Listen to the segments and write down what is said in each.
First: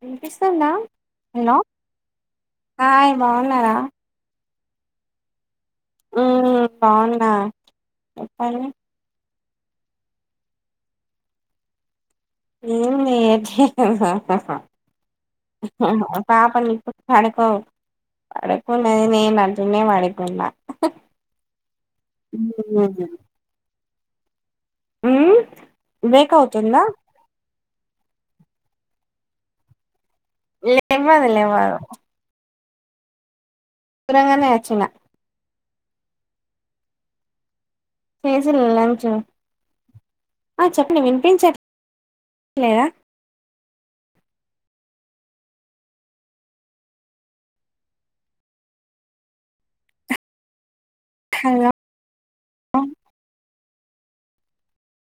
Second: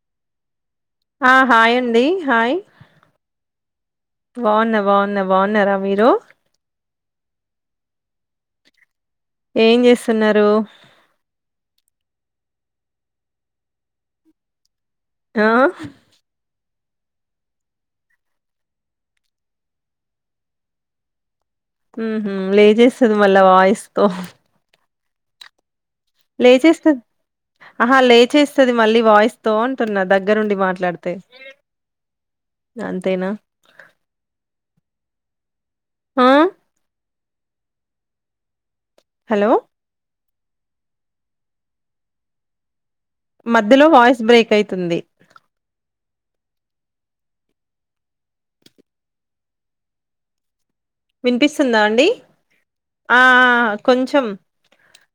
విన్పిస్తుందా ఆ హాయ్ అండి హాయ్ హాయ్ బాగున్నారా బాగున్న బాగున్న బాగున్నార మీరు బావున్నా చెప్పడి ఏం చేస్తున్నారు ఇ ఆ! పాపడి పడుకో పడుకున్నది నేను అంటనే పడుకున్నా ఉ లే చేేస్తుది మళ్ళా వాయిస్తోో అ లేచేస్తుది ఆహా లేచేస్తుది మళ్ళీ వాయిస్ తో అంటున్న దగ్గ దగ్గరుండి మాట్లాడితే లేవ్వదు లేవ్వదు అంతేనా తరంగనేేచిన ఆ చేజల హలో ఆ చెప్పం వినిపించట్లేదా మధ్యలో వాయిస్ బ్రేక్ అవుతుంది హలో వినిపిస్తుందా అండి ఆ కొంచెం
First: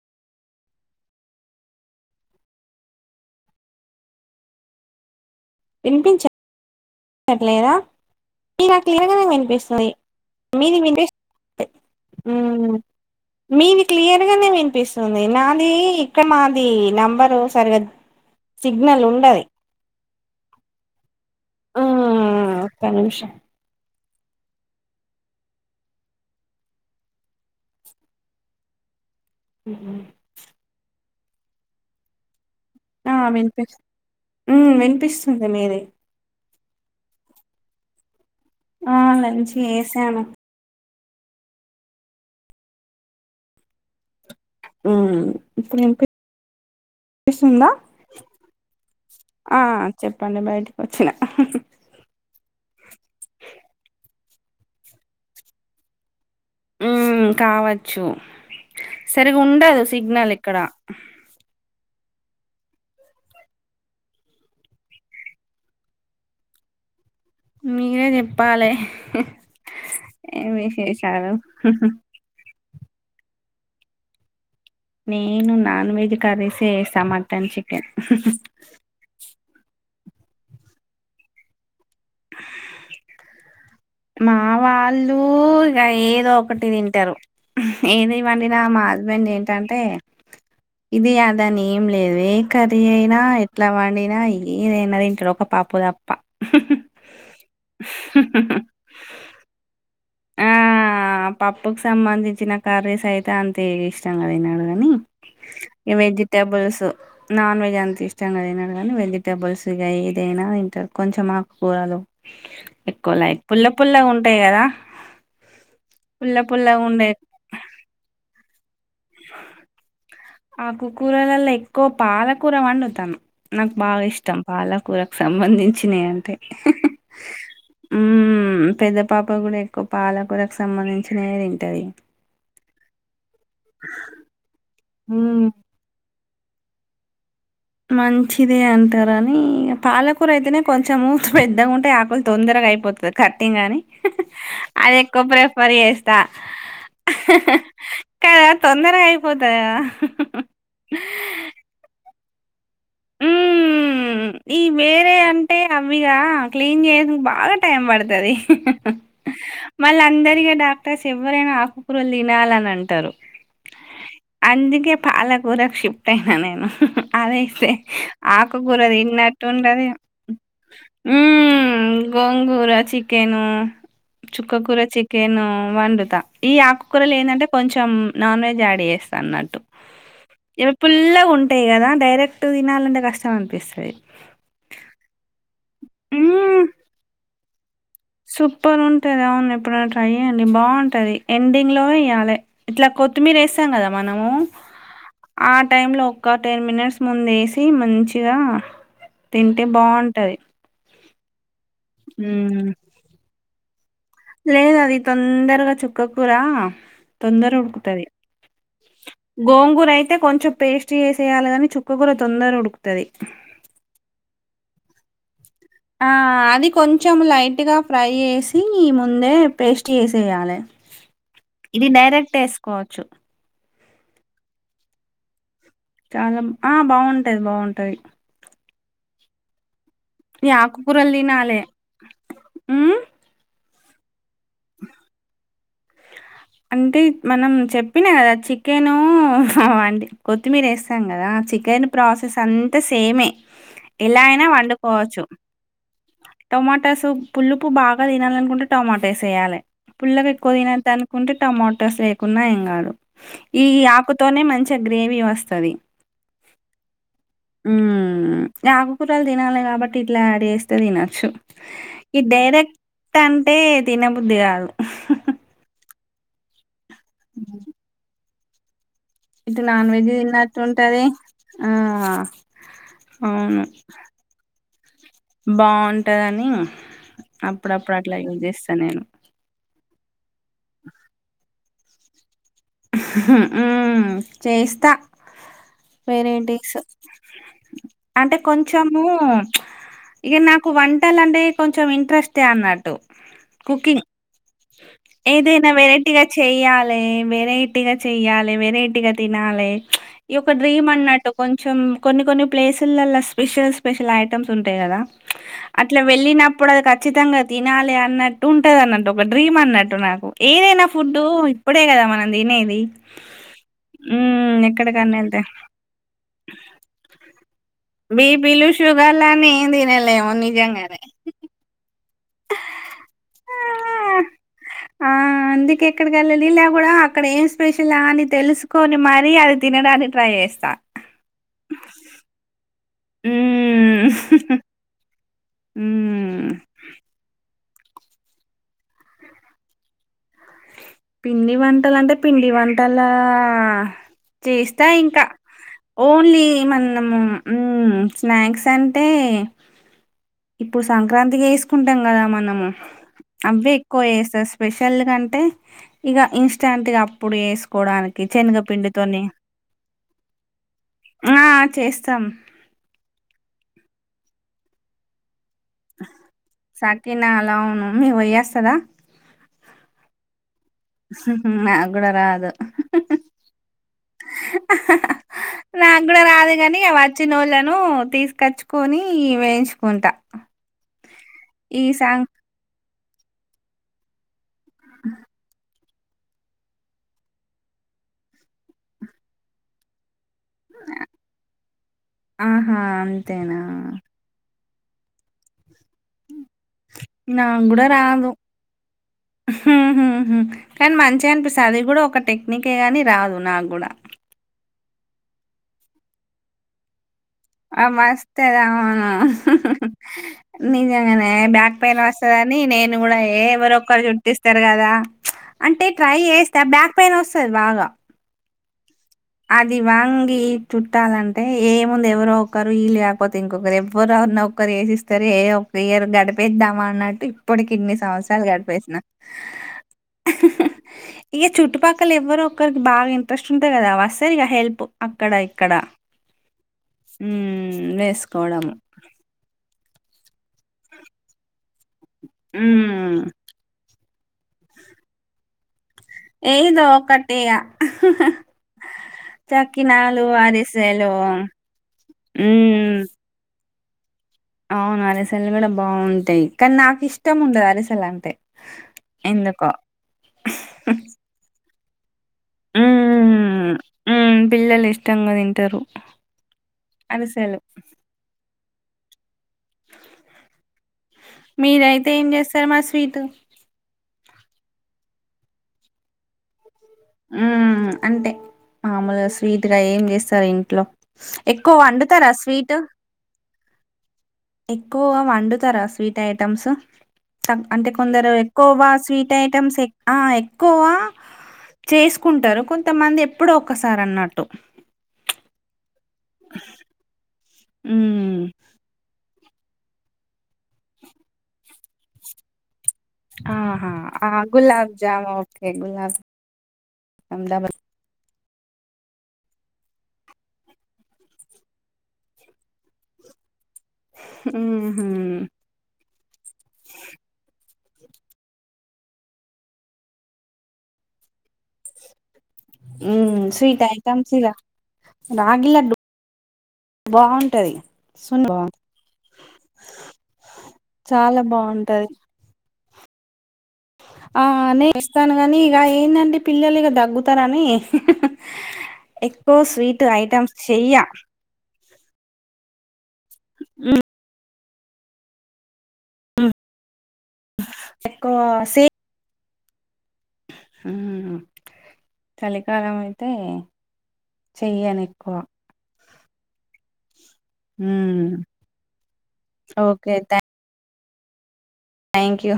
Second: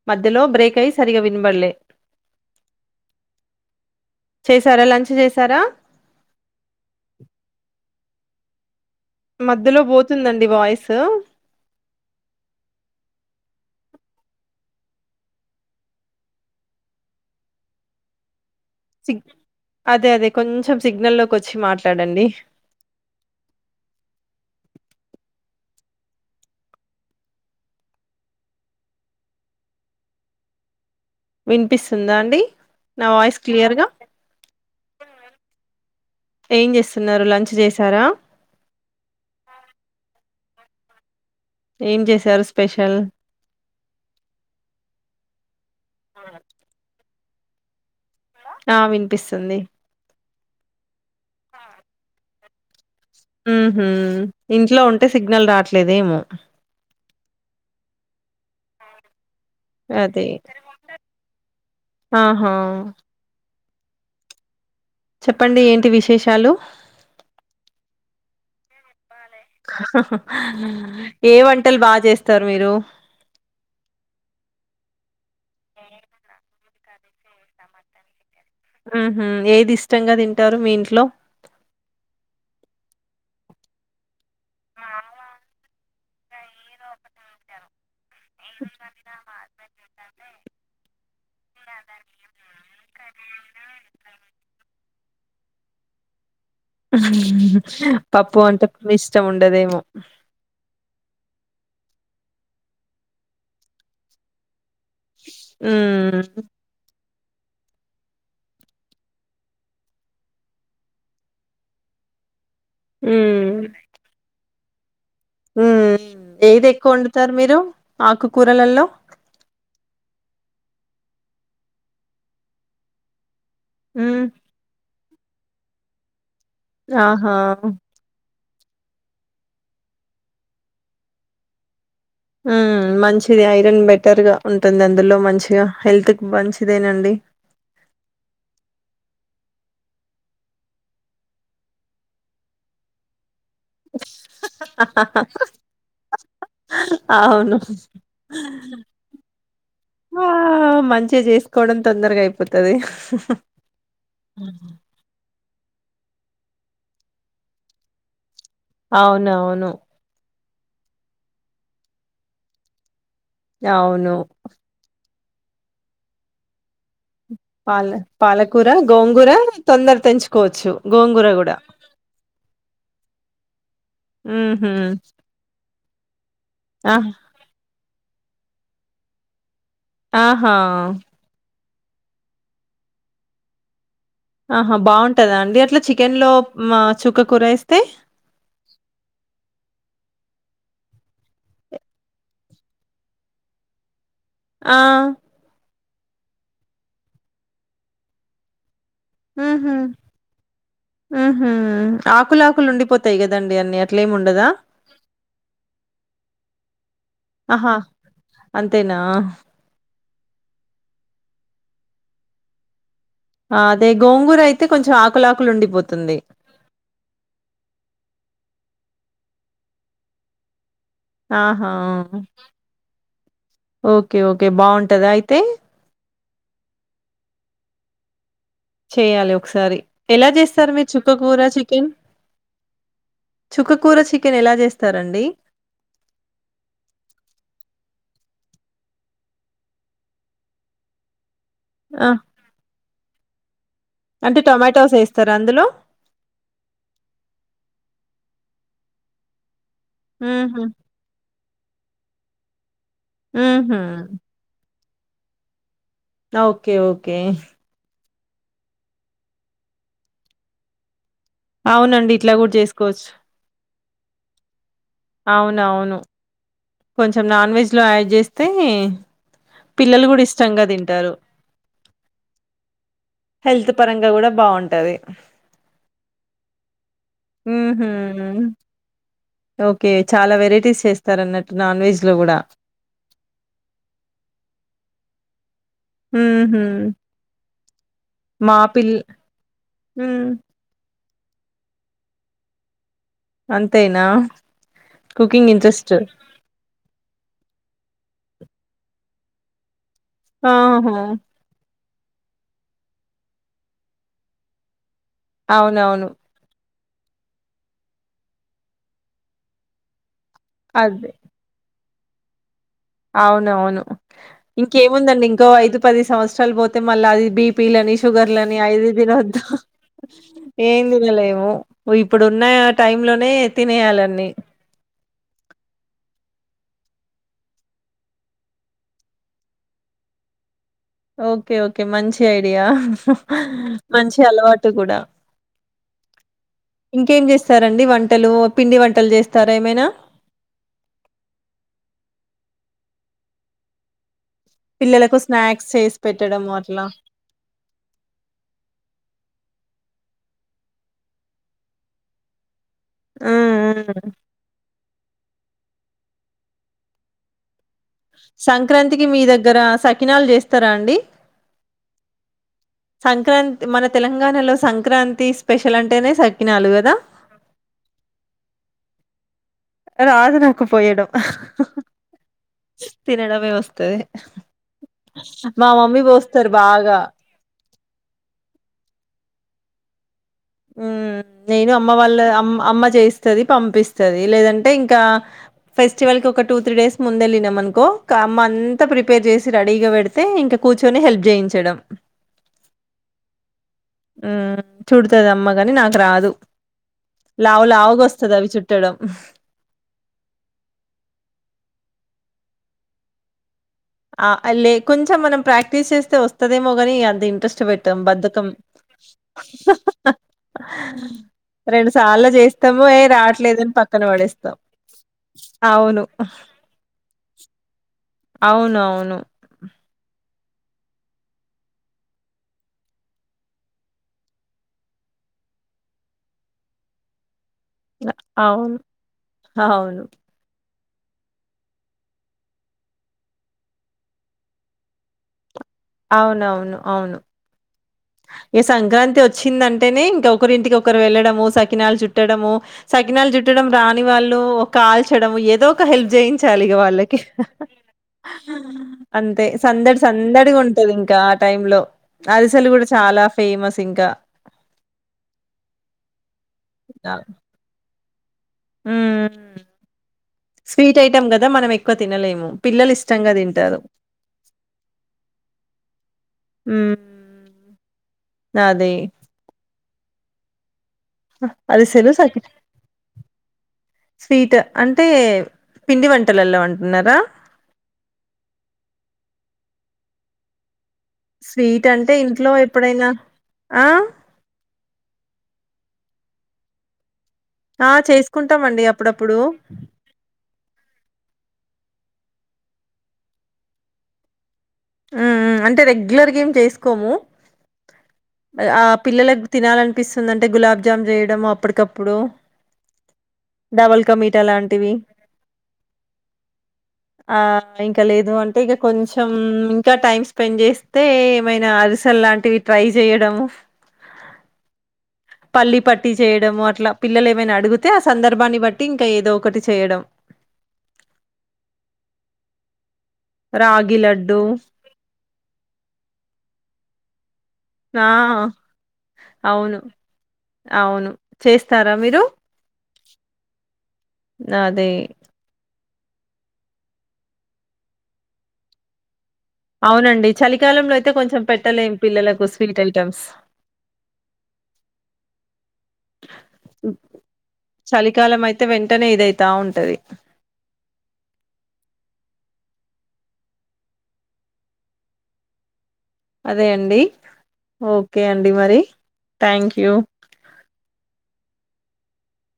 మధ్యలో బ్రేక్ అయి సరిగా వినబడలే చేసారా లంచ్ చేస వినిపించట్లేదా తిల్లగానే మధ్యలో వినిపిస్తుంది బోతుందండి మీది వాయిసు. వినిపిస్తు మీది క్లియర్గానే వినిపిస్తుంది నాది ఇక్కడ మాది నెంబరు సరిగా సిగ్నల్ సిగ్ ఉండది అదే అదే కొంచెం సిగ్నల్ లోకి వచ్చి మాట్లాడండి మ్మ్ ఒక్క నిమిషం వినిపిస్తుందా అండి నా ఆ వాయిస్ వినిపి క్లియర్ గా వినిపిస్తుంది మీది ఏం చేస్తున్నారు లంచ్ చేసారా ఆ లంచ్ వేసను ఏం చేశారు స్పెషల్ ఫసుంంద ఆ వినిపిస్తుంది పండ బయటికి వచ్చిన ఉహ ఇంట్లో ఉంటే సిగ్నల్ రాట్లేదేమో కావచ్చు సరి్ ఉండదు అదే సిగ్నల్ ఇక్కడ ఆహా చెప్పండి ఏంటి విశేషాలు మీరే చెప్పాలి ఏ వంటలు బాగా చేస్తారు మీరు నేను నాన్ వెజ్ కర్రీస వేస్తా మటన్ చికెన్ ఆహ ఏది ఇష్టంగా తింటారు మీ ఇంట్లో మా వాళ్ళు ఇక ఏదో ఒకటి తింటారు ఏది ఇ్వండి నా మా హస్బెండ్ ఏంటంటే ఇది అదా అని ఏం లేదు ఏ కర్రీ అయినా ఎట్లా వాండినా ఏదైనా ఇంటలో ఒక పప్పు దప్ప పప్పు అంటే ఇష్టం ఉండదేమో ఆ పప్పుకు సంబంధించిన కర్రీస్ అయితే అంతే ఇష్టం కదన్నాడుగా అని మ్మ్ వెజిటేబల్స్ నన్ వెజ్ ఇది అంత ఇష్టంగా తినడు కానీ వెజిటబుల్స్ ఇది ఏదైనా తింటారు కొంచెం ఆకుకూరలు ఎక్కువ లైక్ పుల్ల పుల్లగా ఉంటాయి కదా ఉమ్ పుల్ల ఏది ఎక్కువ పుల్లగుండే వండుతారు మీరు ఆకుకూరలలో ఆకుకూరలలో ఎక్కువ పాలకూర వండుతాను నాకు బాగా మ్మ్ ఇష్టం పాలకూర సంబంధించినవి అంటే ఆహా మ్మ్ పెద్ద పాప కూడా ఎక్కువ పాలకూరకు సంబంధించినవే తింటాది ఉమ్ మంచిది ఐరన్ బెటర్ గా ఉంటుంది అందులో మంచిగా హెల్త్ హెల్త్కు మంచిదేనండి మంచిదే అంటార అని పాలకూర అయితేనే కొంచెం పెద్దగా ఉంటే ఆకులు తొందర గయిపోతుంది కట్టింగ్ అని అది ఎక్కువ ప్రిఫర్ చేస్తా హా హా అవును కదా తొందరగా అయిపోతాది కద ఆ మంచిగా చేసుకోవడం తొందరగా అయిపోతుది హా హా ఉమ్ ఈ వేరే అంటే అవిగా క్లీన్ చేయడానికి బాగా టైం పడుతది హు హు అవునవును మళ్ళీ అందరిక డాక్టర్స్ ఎవ్వరైనా ఆకుకూరలు తినాలని అంటారు అవును అందుకే పాలకూరకు షిఫ్ట్ అయినా నేను అదైతే పాల పాలకూర ఆకుకూర తిన్ గోంగూర నట్ ఉంటది తొందర తెంచుకోవచ్చు గోంగూర కూడా ఉమ్ గోంగూర చిక్ చికెను చుక్క ఉహు కూూర చికెను వండుత ఈ ఆ ఆకుకూరలు ఏంటంటే కొంచెం కొంచెం నాన్ వెజ్ యాడ్ చేస్తా అన్నట్టు ఆహా అటె కదా డైరెక్ట్ తినాలంటే కష్టం అనిపిస్తది ఆహా బాగుంటదా అండి అట్లా చికెన్ లో మ్మ్ మా చుక్క కూరేస్తే సూపర్ ఉంటది అవును ఎప్పుడైన ట్రై చేయండి బాగుంటది ఎండింగ్ లో ఇయ్యాలి ఇట్లా కొత్తిమీర వేసాం కదా మనము ఆ ఆట్ టైమ్ లో ఒక టెన్ మినిట్స్ ముందు వేసి మంచిగా తింటే ఉహు బాగుంటది ఉహు ఆకులు ఆకులు ఉండిపోతాయి కదండి అన్ని అట్లేమి ఉండదా లేదు అది తొందరగా చుక్కకూర రా తొందర ఆహా ఉడ్కుతది అంతేనా కొంచెం పేస్ట్ చేసేయాలిగాని చుక్క కూూర తొందర ఉడుకు అదే గోంగూర అయితే కొంచెం ఆకులకులు ఆ అది కొంచెం లైట్ గా ఫ్రై చేేసి ఈ మొత్ ముందే పేస్ట్ చేసేయాలే ఆహా ఇది డైరెక్ట్ వేసుకోవచ్చు ఓకే ఓకే బాగుంటదా అయితే చానం ఆ బాగుంటాది బాగుంటాది చేయాలి ఒకసారి ఎలా ఈ చేస్తారు మీరు ఆకుకూరలు చుక్క కూర తినాలే. చికెన్ హ్మ్. చుక్ కూర చికెన్ ఎలా చేస్తారండి అంటే మనం చెప్పినా కదా చికెను హా అంట్ కొత్తిమీర వేస్తాం కదా చిక్ కేన్ ఆ ప్రాసెస్ అంతా సేమే ఎలా అంటే అయినా టొమాటోస్ వండుకోవచ్చు ఏస్తారా అందులో? టొమాటో సూప్ పుల్లుపు బాగా తినాలని అనుకుంటే టొమాటోస్ వేయాలి పుల్లగా ఎక్కువ హుహు. తినదనుకుంటే టమాటోస్ యేయకున ఏం కాదు ఈ హుహు. ఆకుతోనే మంచిగ గ్రేవీ వస్తది ఓకే ఓకే ఉమ్ ఆకుకూరలు తినాలి కాబట్టి ఇట్లా యాడ్ చేస్తే తినాల్ చ్చు అవునండి. ఈ ఇట్లా గూడా డైరెక్ట్ జేసుకోవచ్చు. అంటే తినబుద్ధి కాదు అవునవును. కొంచెం నాన్ హ్మ్. వెజ్ లో యాడ్ చేస్తే ఇటు నాన్ వెజ్ తిన్నట్టు ఉంటది ఆ అవును హెల్త్ పరంగా గూడా బావుంటది. బాంటదని హుహు. అప్పుడప్పుడు అట్లా యూ చేస్తా నేను ఓకే చాలా వెరైటీస్ చేస్తారు అన్నట్టు నాన్ వెజ్ లో కూడా చేస్తా వెరైటీ హుహు. అంటే మా పిల్ కొంచము హ్మ్. ఇక నాకు వన్ వంట కొంచెం ఇంట్రెస్టే అన్నట్టు అంతేనా? కుకింగ్ కుకింగ్ ఏదైనా ఇంట్రెస్ట్. వెరైటీగా చేయాలి గా చెయాలి వెరైటీగా తినాలి ఈ యొక్క డ్రీమ్ ఆహా! అన్నట్టు కొంచెం కొన్ని కొన్ని ప్లేసులలో స్పెషల్ స్పెషల్ ఐటమ్స్ ఉంటాయి కదా అట్లా అవునవును. వెళ్ళిన ఇప్పుడు అది ఖచ్చితంగా తినాలి అన్నట్టు ఉంటది అన్నట్టు ఒక డ్రీమ్ అన్నట్టు నాకు ఏదైనా ఫుడ్డు ఇప్పుడే కదా మనం తినేది అవున అవును హ్మ్. ఎక్కడికన్నా ఇంకేముందండి ఎళ్తే ఇంకో ఐదు పది సంవత్సరాలు పోతే మళ్ళీ అది బిపి షుగర్ని బీపీలు, ఐదు తినద్దా షుగర్‌లని ఏం తినలేము ఏ నిజంగానే. తినలే ఇప్పుడు ఉన్న టై లోనే తినేయాలన్నీ లని లేక కూడాడా అక్కడ ఏం స్పెషల్ అని తెలుసుకొని మరి అది తినడానికి ట్రై చేస్తా ఓకే ఓకే మంచి ఐడియా మ్మ్ మంచి అలవాటు కూడా మ్మ్ ఇంకేం చేస్త సరే అండి వంటలు పిండి వంటలు చేస్తారా ఏమైనా పిండి వంటలు అంటే పిండి వంటల చేస్తా పిల్లలకు ఇంకా స్నాక్స్ చేసి పెట్టడం ఓన్లీ అట్లా మనము స్నాక్స్ అంటే ఇప్పుడు సంక్రాంతికి వేసుకుంటాం కదా మనము హ్మ్ అవే ఎక్కువ హ్మ్. వేస్తారు స్పెషల్ చెల్ కంటే ఇక ఇన్స్టాంట్గా అప్పుడు వేసుకు సంక్రాంతికి మీ దగ్గర సకినాలు చేస్తారా అండి ఆ చేస్తాం సంక్రాంతి మన తెలంగాణలో సంక్రాంతి స్పెషల్ అంటేనే సకినాలు కదా సకినా అలా అవును మీకు వయ్యేస్తదా రాదు నాకు పోయడం నాకు కూడా రాదు తినడమే వస్తది మా మమ్మీ నాకు కూడా పోస్తారు రాదు కాని బాగా వచ్చినోళ్ళను తీసుకచ్చుకొని వేయించుకుంటా నేను ఈ అమ్మ వాళ్ళ సాంగ్ అమ్ అమ్మ చేయిస్తది పంపిస్తుది లేదంటే అంటే ఇంకా ఫెస్టివల్ కి ఒక టూ త్రీ డేస్ ముందళ్ళి అనుకో అమ్మ అంతా ప్రిపేర్ చేసి రెడీగా పెడత స్తే ఇంక కూర్చొని హెల్ప్ చేయించడం ఆహా అంతేనా చూడుతుంది అమ్మ కాని నాకు రాదు లావు లావుగా వస్తుంది అవి చుట్టడం హ కానీ మంచిగా అనిపిస్తు అది కూడా ఒక టెక్నికే గాని రాదు నాకు కూడా ఆ లే కొంచెం మనం ప్రాక్టీస్ చేస్తే వస్తదేమో కాని దీ ఆ మస్త అద అవును నిజనే బ్యాక్ పైయిన్ వస్త సార్లు కానీ చేస్తాము. నేను ఏహ్! కూడా రావట్లేదని పక్కన ఎవరుొక్కరు పడేస్తాం. చుర్తిస్తారు కదా అంటే అవును. ట్రై చేస్తే బ్యాక్ పెయిన్ వస్తుంది బాగా అవున అవును ఇది వాంగి చుట్టాలంటే ఏముంది ఎవరు ఒకరు వళ్ళ లేకపోతే ఇంకొరు ఎవరు ఎవరిన ఒకరు వేసిస్తారు ఏ ఒ ఇయరు గడిపేద్దామా అన్నట్టు ఇప్పుడు కిన్ని సంవత్సరాలు అవును. గడిపేసిన అవును. ఇక చుట్టుపక్కల ఎవరు ఒకక్కరికి బాగా ఇంట్రెస్ట్ ఉంటయి కదా వస్తరి ఇక హెల్ప్ అక్కడ ఇక్కడ అవునవును అవును హ్మ్ ఏ వేసుకోవడము సంక్రాంతి వచ్చిందంటే అ ఇంకొరి ఇంటికి ఒకరు వెళ్ళడము సకినాలు చుట్టడము హ్మ్ సకినాలు చుట్టడం రా కాని వాళ్ళు ఒక కాల్చడం ఏదో హెల్ప్ చేయించాలి ఇ ఏదో వాళ్ళకి ఒకటి ఇగ అంతే సందడి చకినాలు సందడిగా ఉంట అరిసెలు ఇంకా ఆ టై లో అరిసలు కూడా హ్మ్ చాలా ఫేమస్ ఇంకా అవును అలసెల్లు కూడా బాగుంటాయి కానీ నాకు ఇష్టం ఉండదు అలసెల్ అంటే ఆ ఎందుకో స్వీట్ ఐటెమ్ కదా మనం ఎ ఉ పిల్లలు ఇష్టంగా తింటారు అది సలు నాదే అరిసెలు మీరైతే ఏం సకి చేస్తారు మా స్వీట్ స్వీట్ అంటే పిండి వంటలల్లో అంట ఉ అంటే మామూలుగా స్వీట్ గా ఏం చేస్తారు ఇంట్లో ఎక్కువ స్వీట్ అంటే వండుతారా ఇంట్లో ఎప్పుడైనా ఆ ఎక్కువగా వండుతారా స్వీట్ ఐటెమ్స్ ఆ అంటే కొందరు చేసుకుంటామండి ఎక్కువవా స్వీట్ అప్పుడప్పుడు. ఐటెమ్స్ ఎక్కువా చేసుకుంటారు కొంతమంది ఎప్పుడు ఒకసారి అన్నట్టు అంటే రెగ్యులర్గా ఏమి చేసుకోము హ్మ్. ఆ పిల్లల తినాలనిపిస్తుంది అంటే గులాబ్జామ్ చేయడం అప్పటికప్పుడు ఆహా డబల్ కా మీఠా లాంటివి. గులాబజామ ఓకే గులాబ ఆ ఇంకా లేదు అంటే ఇక కొంచెం ఇంకా టైమ్ స్పెండ్ చేస్తే ఏమైనా అరిసెల్ లాంటివి ట్రై చేయడంము ఉ పల్లి పట్టి చేయడము అట్లా పిల్లలు ఏమైనా అడుగుత అతే ఆ సందర్భాన్ని బట్టి ఇంకా ఏదో ఒకటి చేయడం ఉ స్వీట్ రాగి ఐటమ్స్ లడ్డు ఇరా రగి బాగుా రి ఆ సున్నావా అవును అవును చాలా చేస్తారా బాగుంటది మీరు ఆ నే అదే ఇస్తాను గాని ఇక ఏందండి పిల్లలు ఇక తగ్గుతారని అవునండి చలికాలంలో అయితే కొంచెం పెట్టలేం పిల్లలకు స్వీట్ ఐటెమ్స్ ఆ స ఎక్కువ చలికాలం అయితే వెంటనే ఇదైతా ఉంటది హ చలికాలం అయితే చెయను ఎక్కువ అదే అండి ఓకే అండి మరి thank you okay thank you